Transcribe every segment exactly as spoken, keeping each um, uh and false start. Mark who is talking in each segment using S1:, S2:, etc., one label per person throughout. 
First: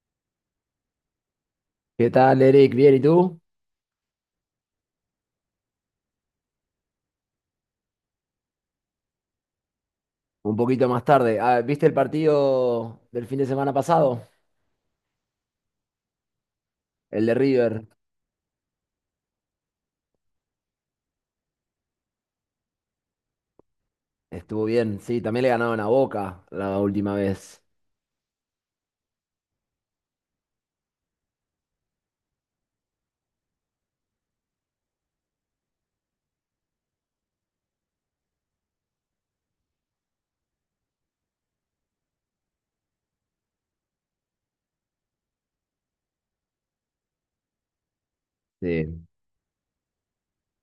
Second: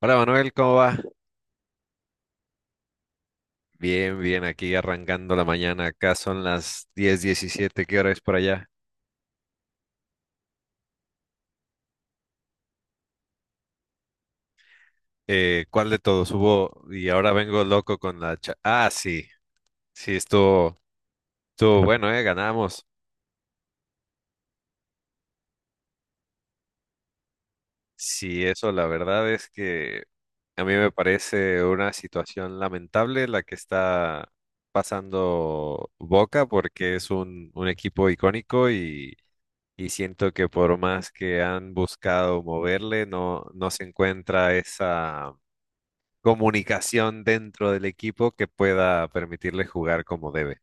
S1: Hola Manuel, ¿cómo va?
S2: ¿Qué tal, Eric? ¿Bien? ¿Y tú?
S1: Bien, bien, aquí arrancando la mañana. Acá son las diez diecisiete. ¿Qué hora es por allá?
S2: Un poquito más tarde. Ah, ¿viste el partido del fin de semana pasado?
S1: Eh, ¿cuál de todos hubo? Y
S2: El
S1: ahora
S2: de
S1: vengo
S2: River.
S1: loco con la cha- ah, sí, sí, estuvo, estuvo bueno, ¿eh? Ganamos.
S2: Estuvo bien, sí. También le ganaron a Boca la última vez.
S1: Sí, eso la verdad es que a mí me parece una situación lamentable la que está pasando Boca porque es un, un equipo icónico y, y siento que por más que han buscado moverle, no, no se encuentra esa comunicación dentro del equipo que
S2: Sí.
S1: pueda permitirle jugar como debe.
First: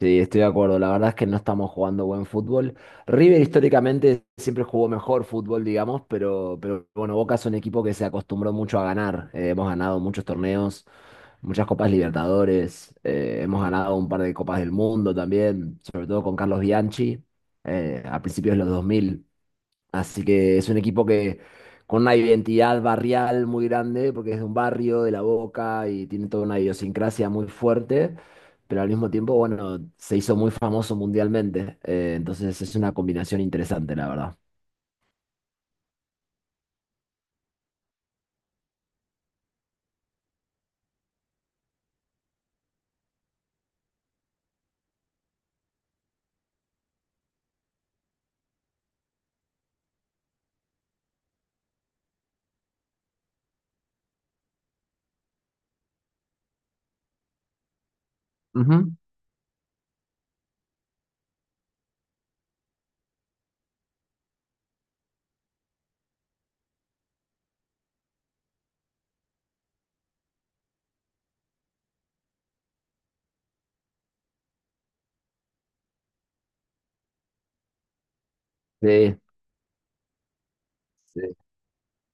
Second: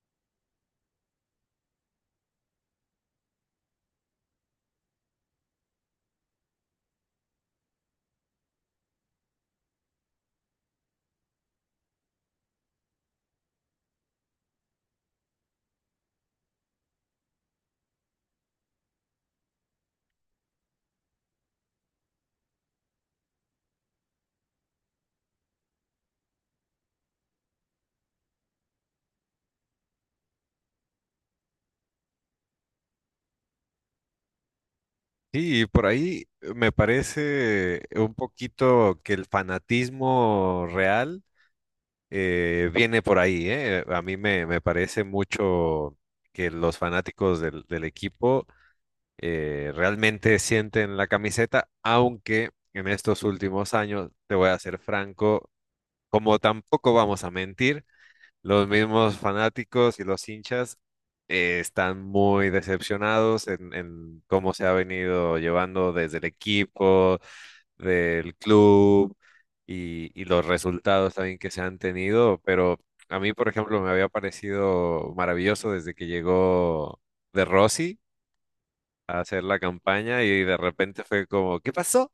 S2: Sí, estoy de acuerdo. La verdad es que no estamos jugando buen fútbol. River históricamente siempre jugó mejor fútbol, digamos, pero, pero bueno, Boca es un equipo que se acostumbró mucho a ganar. Eh, hemos ganado muchos torneos, muchas Copas Libertadores, eh, hemos ganado un par de Copas del Mundo también, sobre todo con Carlos Bianchi, eh, a principios de los dos mil. Así que es un equipo que con una identidad barrial muy grande, porque es de un barrio, de La Boca, y tiene toda una idiosincrasia muy fuerte, pero al mismo tiempo, bueno, se hizo muy famoso mundialmente. Eh, entonces es una combinación interesante, la verdad.
S1: Sí, y por ahí me parece un poquito que el fanatismo real eh, viene por ahí, ¿eh? A mí me, me parece mucho que los fanáticos del, del equipo eh, realmente sienten la camiseta, aunque en estos últimos años, te voy a ser franco, como tampoco vamos a mentir, los
S2: Ujú.
S1: mismos fanáticos y los hinchas eh, están muy decepcionados en, en cómo se ha venido llevando desde el equipo, del club y, y los resultados también que se han tenido. Pero a mí, por ejemplo, me había parecido maravilloso desde que llegó De Rossi a
S2: Sí,
S1: hacer la campaña y de repente
S2: sí.
S1: fue como, ¿qué pasó?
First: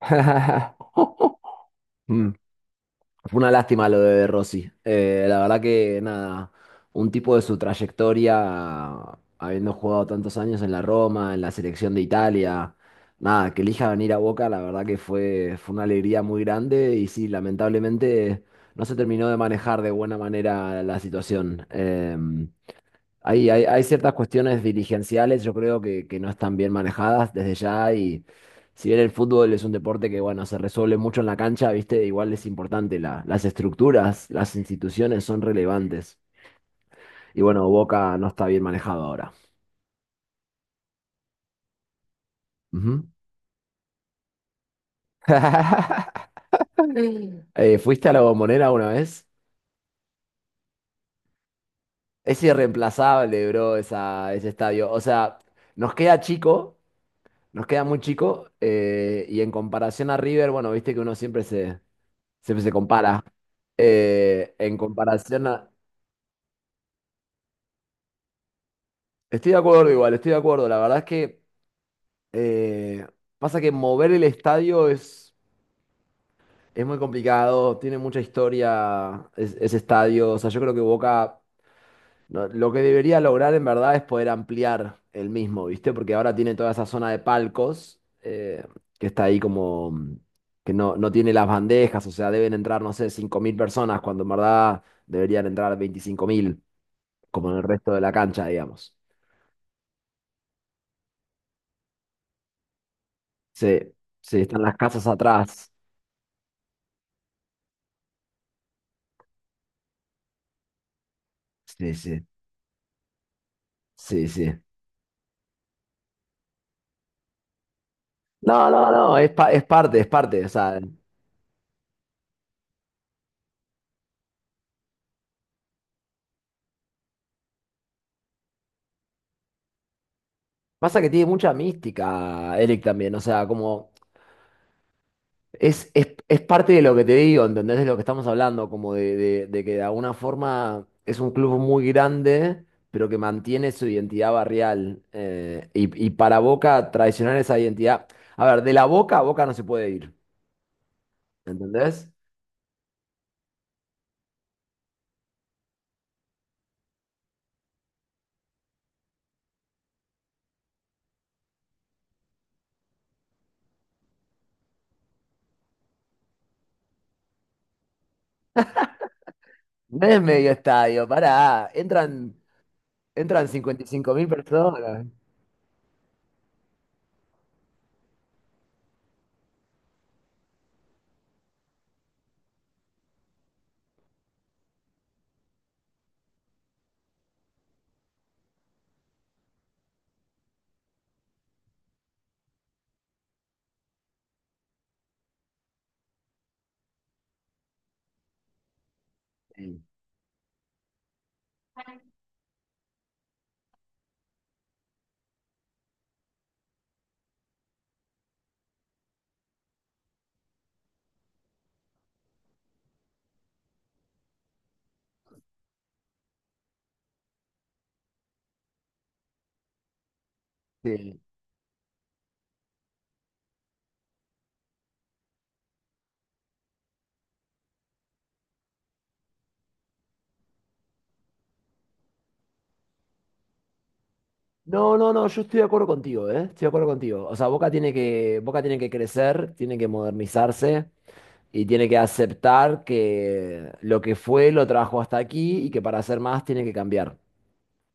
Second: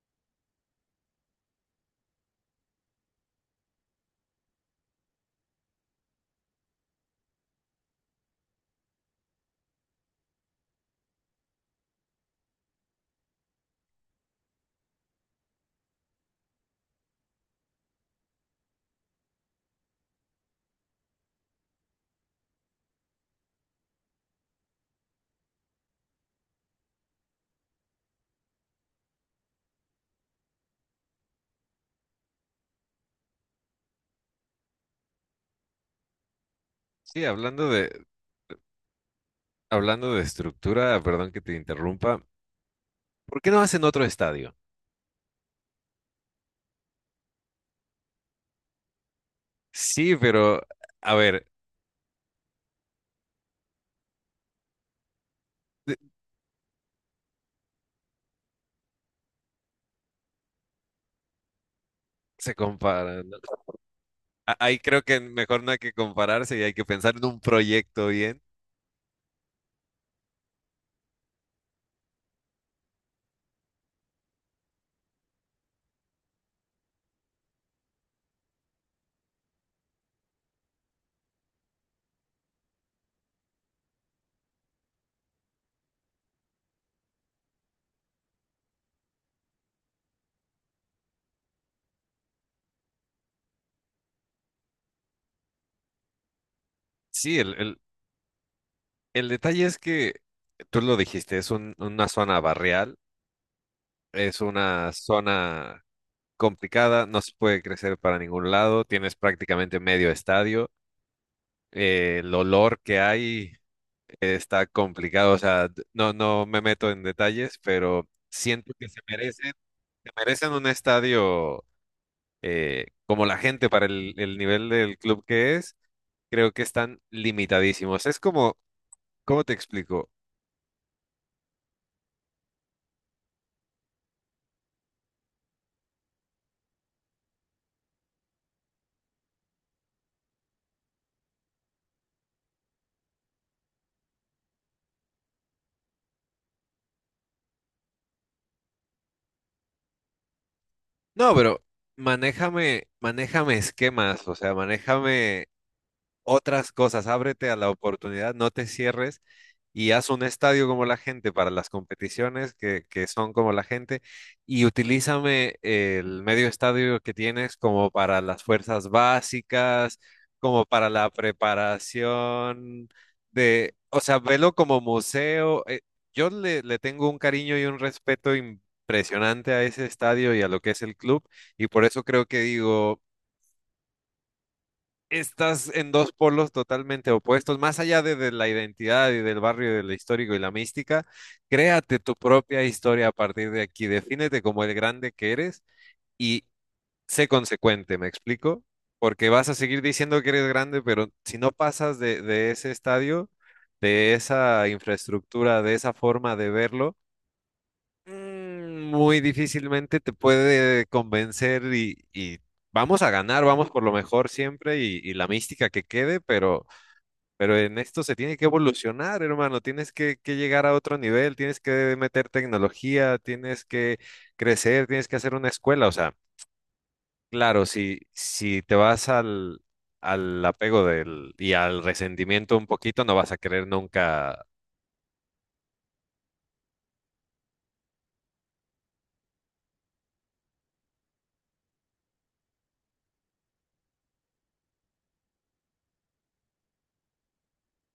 S2: Mm. Fue una lástima lo de Rossi. Eh, la verdad que nada, un tipo de su trayectoria, habiendo jugado tantos años en la Roma, en la selección de Italia, nada, que elija venir a Boca, la verdad que fue, fue una alegría muy grande y sí, lamentablemente no se terminó de manejar de buena manera la situación. Eh, hay, hay, hay ciertas cuestiones dirigenciales, yo creo que, que no están bien manejadas desde ya y si bien el fútbol es un deporte que, bueno, se resuelve mucho en la cancha, viste, igual es importante, la- las estructuras, las instituciones son relevantes.
S1: Sí,
S2: Y
S1: hablando
S2: bueno,
S1: de,
S2: Boca no está bien manejado ahora.
S1: hablando de estructura, perdón que te interrumpa,
S2: Ujú.
S1: ¿por qué no hacen otro estadio?
S2: Eh, ¿fuiste a la Bombonera una vez?
S1: Sí, pero a ver,
S2: Es irreemplazable, bro, esa, ese estadio. O sea, nos
S1: de-
S2: queda chico, nos queda muy chico, eh, y en comparación a River, bueno, viste que uno siempre se,
S1: se
S2: siempre se
S1: comparan,
S2: compara.
S1: ¿no?
S2: Eh,
S1: A-
S2: en
S1: Ahí creo que
S2: comparación
S1: mejor no
S2: a...
S1: hay que compararse y hay que pensar en un proyecto bien.
S2: Estoy de acuerdo igual, estoy de acuerdo. La verdad es que eh, pasa que mover el estadio es, es muy complicado, tiene mucha historia es- ese estadio. O sea, yo creo que Boca no, lo que debería lograr en verdad es poder ampliar el mismo, ¿viste? Porque ahora tiene toda esa zona de palcos eh, que está ahí como... mm, que no, no tiene las bandejas, o sea, deben entrar, no sé, cinco mil personas cuando en verdad deberían entrar veinticinco mil
S1: Sí,
S2: como
S1: el,
S2: en el
S1: el,
S2: resto de la cancha, digamos.
S1: el detalle es que tú lo dijiste, es un- una zona barrial,
S2: Sí,
S1: es
S2: sí, están las
S1: una
S2: casas atrás.
S1: zona complicada, no se puede crecer para ningún lado, tienes prácticamente medio estadio,
S2: Sí,
S1: eh,
S2: sí,
S1: el olor que hay
S2: sí,
S1: eh,
S2: sí.
S1: está complicado, o sea, d- no, no me meto en detalles, pero
S2: No,
S1: siento que
S2: no,
S1: se
S2: no, es, pa-
S1: merecen,
S2: es parte, es
S1: se
S2: parte. O
S1: merecen un
S2: sea,
S1: estadio. Eh, como la gente para el, el nivel del club que es, creo que están limitadísimos. Es como, ¿cómo te explico?
S2: pasa que tiene mucha mística, Eric, también. O sea, como es, es, es parte de lo que te digo, ¿entendés? De lo que estamos hablando, como de, de, de que de alguna forma es un club muy grande, pero que mantiene su identidad barrial. Eh, y, y para Boca, traicionar esa identidad. A ver, de la Boca a Boca no se puede ir,
S1: No, pero
S2: ¿entendés?
S1: manéjame, manéjame esquemas, o sea, manéjame otras cosas, ábrete a la oportunidad, no te cierres y haz un estadio como la gente para las competiciones que, que son como la gente, y utilízame el medio estadio que tienes como para las fuerzas básicas,
S2: No es medio
S1: como para
S2: estadio,
S1: la
S2: pará. Entran,
S1: preparación
S2: entran
S1: de,
S2: cincuenta y
S1: o
S2: cinco
S1: sea,
S2: mil
S1: velo como
S2: personas.
S1: museo. Eh, yo le, le tengo un cariño y un respeto impresionante a ese estadio y a lo que es el club, y por eso creo que digo estás en dos polos totalmente opuestos, más allá de, de la identidad y del barrio, del histórico y la mística, créate tu propia historia a partir de aquí, defínete como el grande que eres y sé consecuente, ¿me explico? Porque vas a
S2: Sí,
S1: seguir diciendo que eres grande, pero si no pasas de, de ese estadio, de esa infraestructura, de esa forma de verlo, Mm, muy difícilmente te puede convencer y, y vamos a ganar, vamos por lo mejor siempre y, y la mística que quede, pero, pero en esto se tiene que evolucionar, hermano, tienes que, que llegar a otro
S2: sí.
S1: nivel, tienes que meter tecnología, tienes que crecer, tienes que hacer una escuela, o sea, claro, si, si te vas al, al apego del, y al resentimiento un poquito, no vas a querer nunca.
S2: No, no, no, yo estoy de acuerdo contigo, ¿eh? Estoy de acuerdo contigo. O sea, Boca tiene que, Boca tiene que crecer, tiene que modernizarse y tiene que aceptar que lo que fue lo trajo hasta aquí y que para hacer más tiene que cambiar.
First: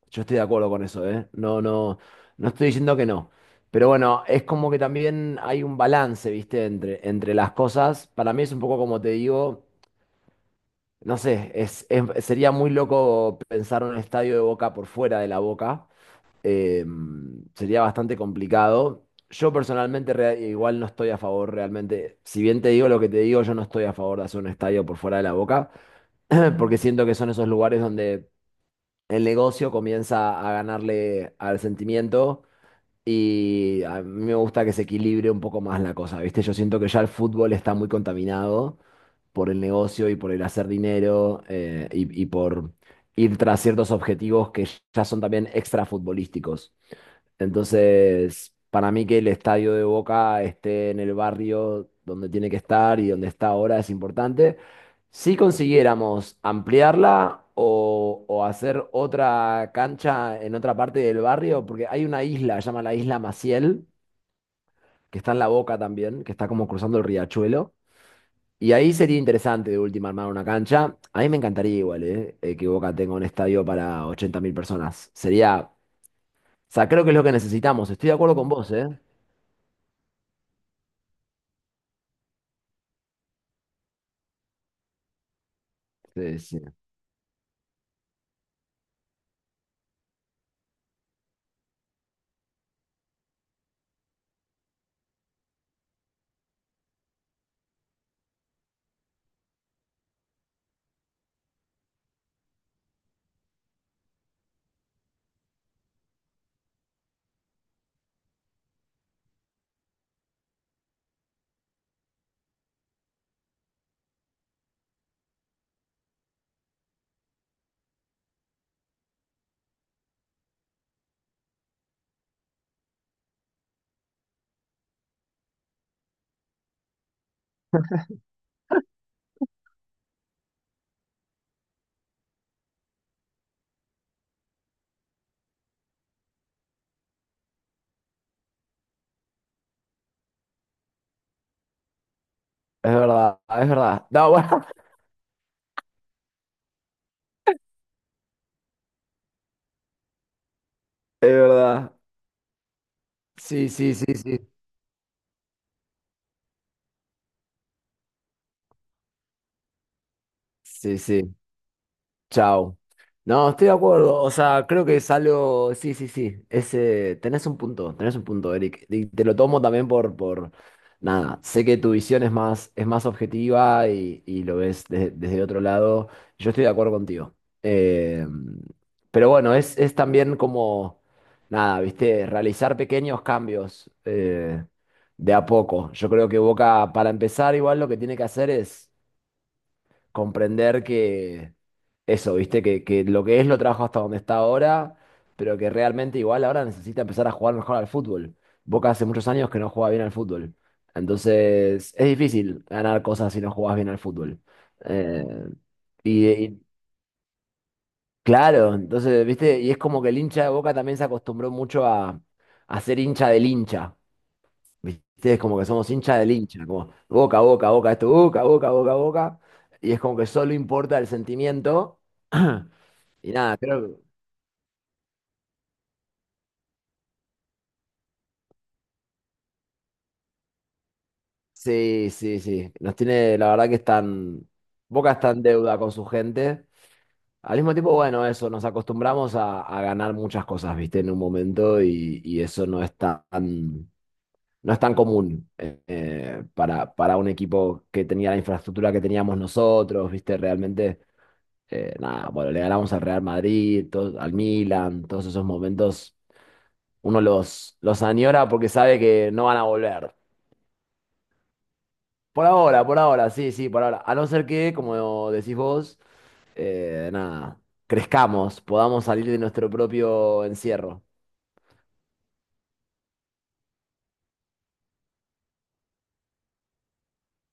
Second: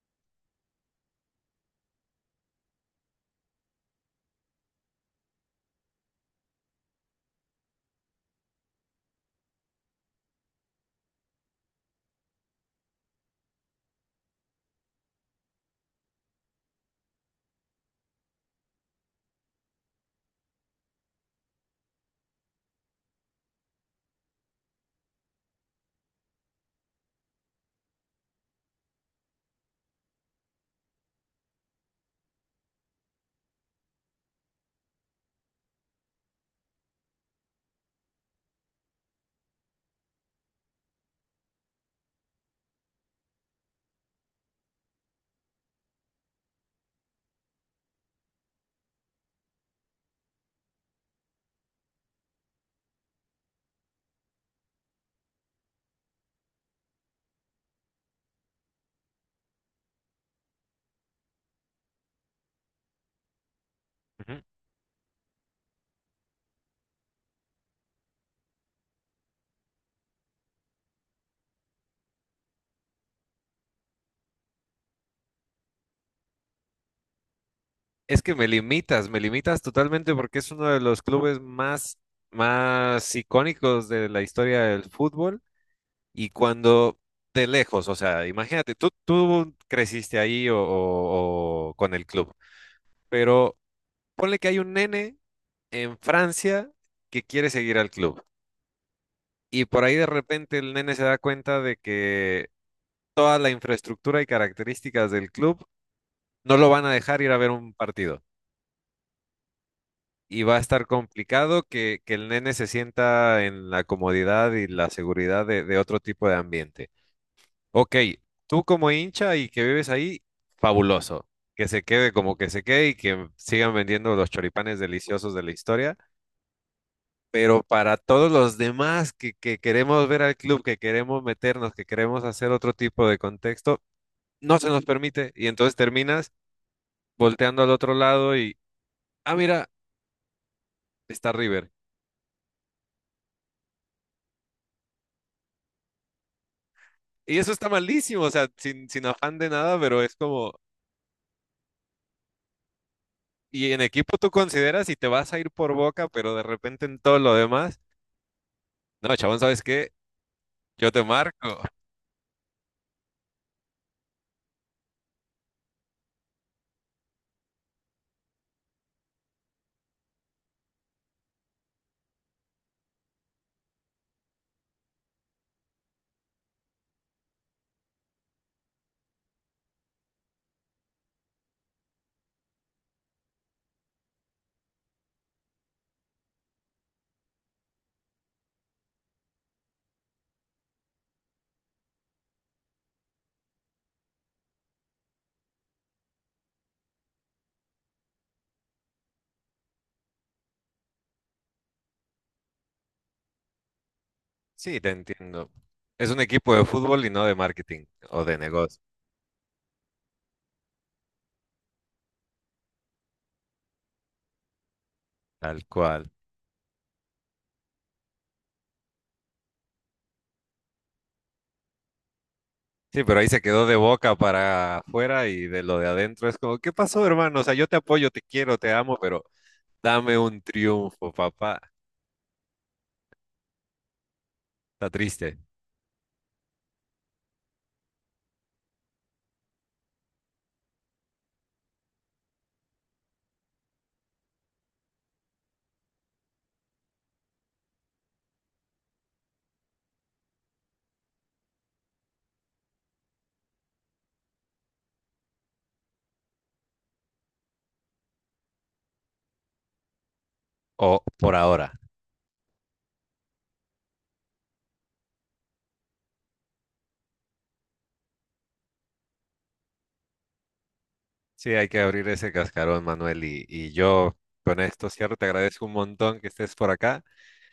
S2: Yo estoy de acuerdo con eso, ¿eh? No, no, no estoy diciendo que no. Pero bueno, es como que también hay un balance, ¿viste? Entre, entre las cosas. Para mí es un poco como te digo. No sé, es, es- sería muy loco pensar un estadio de Boca por fuera de la Boca. Eh, sería bastante complicado. Yo personalmente rea- igual no estoy a favor realmente. Si bien te digo lo que te digo, yo no estoy a favor de hacer un estadio por fuera de la Boca, porque siento que son esos lugares donde el negocio comienza a ganarle al sentimiento y a mí me gusta que se equilibre un poco más la cosa, ¿viste? Yo siento que ya el fútbol está muy contaminado por el negocio y por el hacer dinero eh, y, y por ir tras ciertos objetivos que ya son también extrafutbolísticos. Entonces, para mí que el estadio de Boca esté en el barrio donde tiene que estar y donde está ahora es importante. Si consiguiéramos ampliarla o, o hacer otra cancha en otra parte del barrio, porque hay una isla, se llama la Isla Maciel, que está en La Boca también, que está como cruzando el riachuelo. Y ahí sería interesante de última armar una cancha. A mí me encantaría igual, ¿eh? Eh, que Boca tenga un estadio para ochenta mil personas. Sería, o sea, creo que es lo que necesitamos. Estoy de
S1: Es
S2: acuerdo
S1: que me
S2: con vos, ¿eh?
S1: limitas, me limitas totalmente porque es uno de los clubes más, más icónicos de la historia del fútbol. Y
S2: Sí, sí.
S1: cuando de lejos, o sea, imagínate, tú, tú creciste ahí o, o- o con el club, pero ponle que hay un nene en Francia que quiere seguir al club. Y por ahí de repente el nene se da cuenta de que toda la infraestructura y características del club no lo van a dejar ir a ver un partido, y va a estar complicado que, que el nene se sienta en la comodidad y la seguridad de, de otro tipo de ambiente. Ok, tú como hincha y que vives ahí, fabuloso. Que se quede como que se quede, y que sigan vendiendo los choripanes deliciosos de la historia. Pero para todos los demás que, que queremos ver al club, que queremos meternos, que queremos hacer otro tipo de contexto, no se nos permite. Y entonces terminas volteando al otro lado y, ah, mira, está River.
S2: Es verdad, es verdad. No, bueno,
S1: Y eso está malísimo, o sea, sin, sin afán de nada, pero es como,
S2: es verdad. Sí,
S1: y en
S2: sí, sí,
S1: equipo tú
S2: sí.
S1: consideras y te vas a ir por Boca, pero de repente en todo lo demás, no, chabón, ¿sabes qué? Yo
S2: Sí,
S1: te
S2: sí.
S1: marco.
S2: Chao. No, estoy de acuerdo. O sea, creo que es algo. Sí, sí, sí. Ese... Tenés un punto, tenés un punto, Eric. Y te lo tomo también por, por. Nada. Sé que tu visión es más, es más objetiva y, y lo ves de- desde otro lado. Yo estoy de acuerdo contigo. Eh, Pero bueno, es, es también como. Nada, viste, realizar pequeños cambios eh, de a poco. Yo creo que Boca, para empezar, igual lo que tiene que hacer es comprender que eso, ¿viste? Que, que lo que es lo trajo hasta donde está ahora, pero que realmente igual ahora necesita empezar a jugar mejor al fútbol. Boca hace muchos años que no juega bien al fútbol. Entonces, es difícil ganar cosas si no jugás bien al fútbol.
S1: Sí, te
S2: Eh,
S1: entiendo. Es un
S2: y,
S1: equipo
S2: y
S1: de fútbol y no de marketing o de
S2: claro,
S1: negocio,
S2: entonces, ¿viste? Y es como que el hincha de Boca también se acostumbró mucho a, a ser hincha del hincha. ¿Viste? Es como que
S1: tal
S2: somos
S1: cual.
S2: hincha del hincha, como boca, boca, boca, esto, boca, boca, boca, boca. Y es como que solo importa el sentimiento.
S1: Sí, pero ahí
S2: Y
S1: se
S2: nada,
S1: quedó de
S2: creo que
S1: Boca para afuera y de lo de adentro es como, ¿qué pasó, hermano? O sea, yo te apoyo, te quiero, te amo, pero dame un triunfo, papá.
S2: sí, sí, sí. Nos tiene, la verdad que están,
S1: Está
S2: Boca está
S1: triste.
S2: en deuda con su gente. Al mismo tiempo, bueno, eso, nos acostumbramos a, a ganar muchas cosas, ¿viste? En un momento y, y eso no es tan, no es tan común eh, eh, para, para un equipo que tenía la infraestructura que teníamos nosotros, ¿viste? Realmente eh, nada, bueno, le ganamos al Real Madrid, to- al Milan, todos esos momentos, uno los, los añora porque sabe que no van a volver.
S1: O por ahora.
S2: Por ahora, por ahora, sí, sí, por ahora. A no ser que, como decís vos, eh, nada, crezcamos, podamos salir de nuestro propio encierro.
S1: Sí, hay que abrir ese cascarón, Manuel. Y, y yo con esto cierro, te agradezco un montón que estés por acá.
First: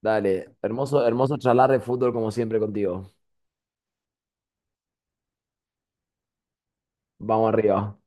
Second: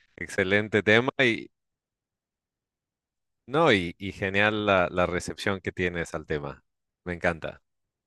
S2: Dale,
S1: Excelente
S2: hermoso,
S1: tema
S2: hermoso
S1: y
S2: charlar de fútbol como siempre contigo.
S1: no, y, y genial la, la recepción que tienes al tema. Me
S2: Vamos
S1: encanta.
S2: arriba.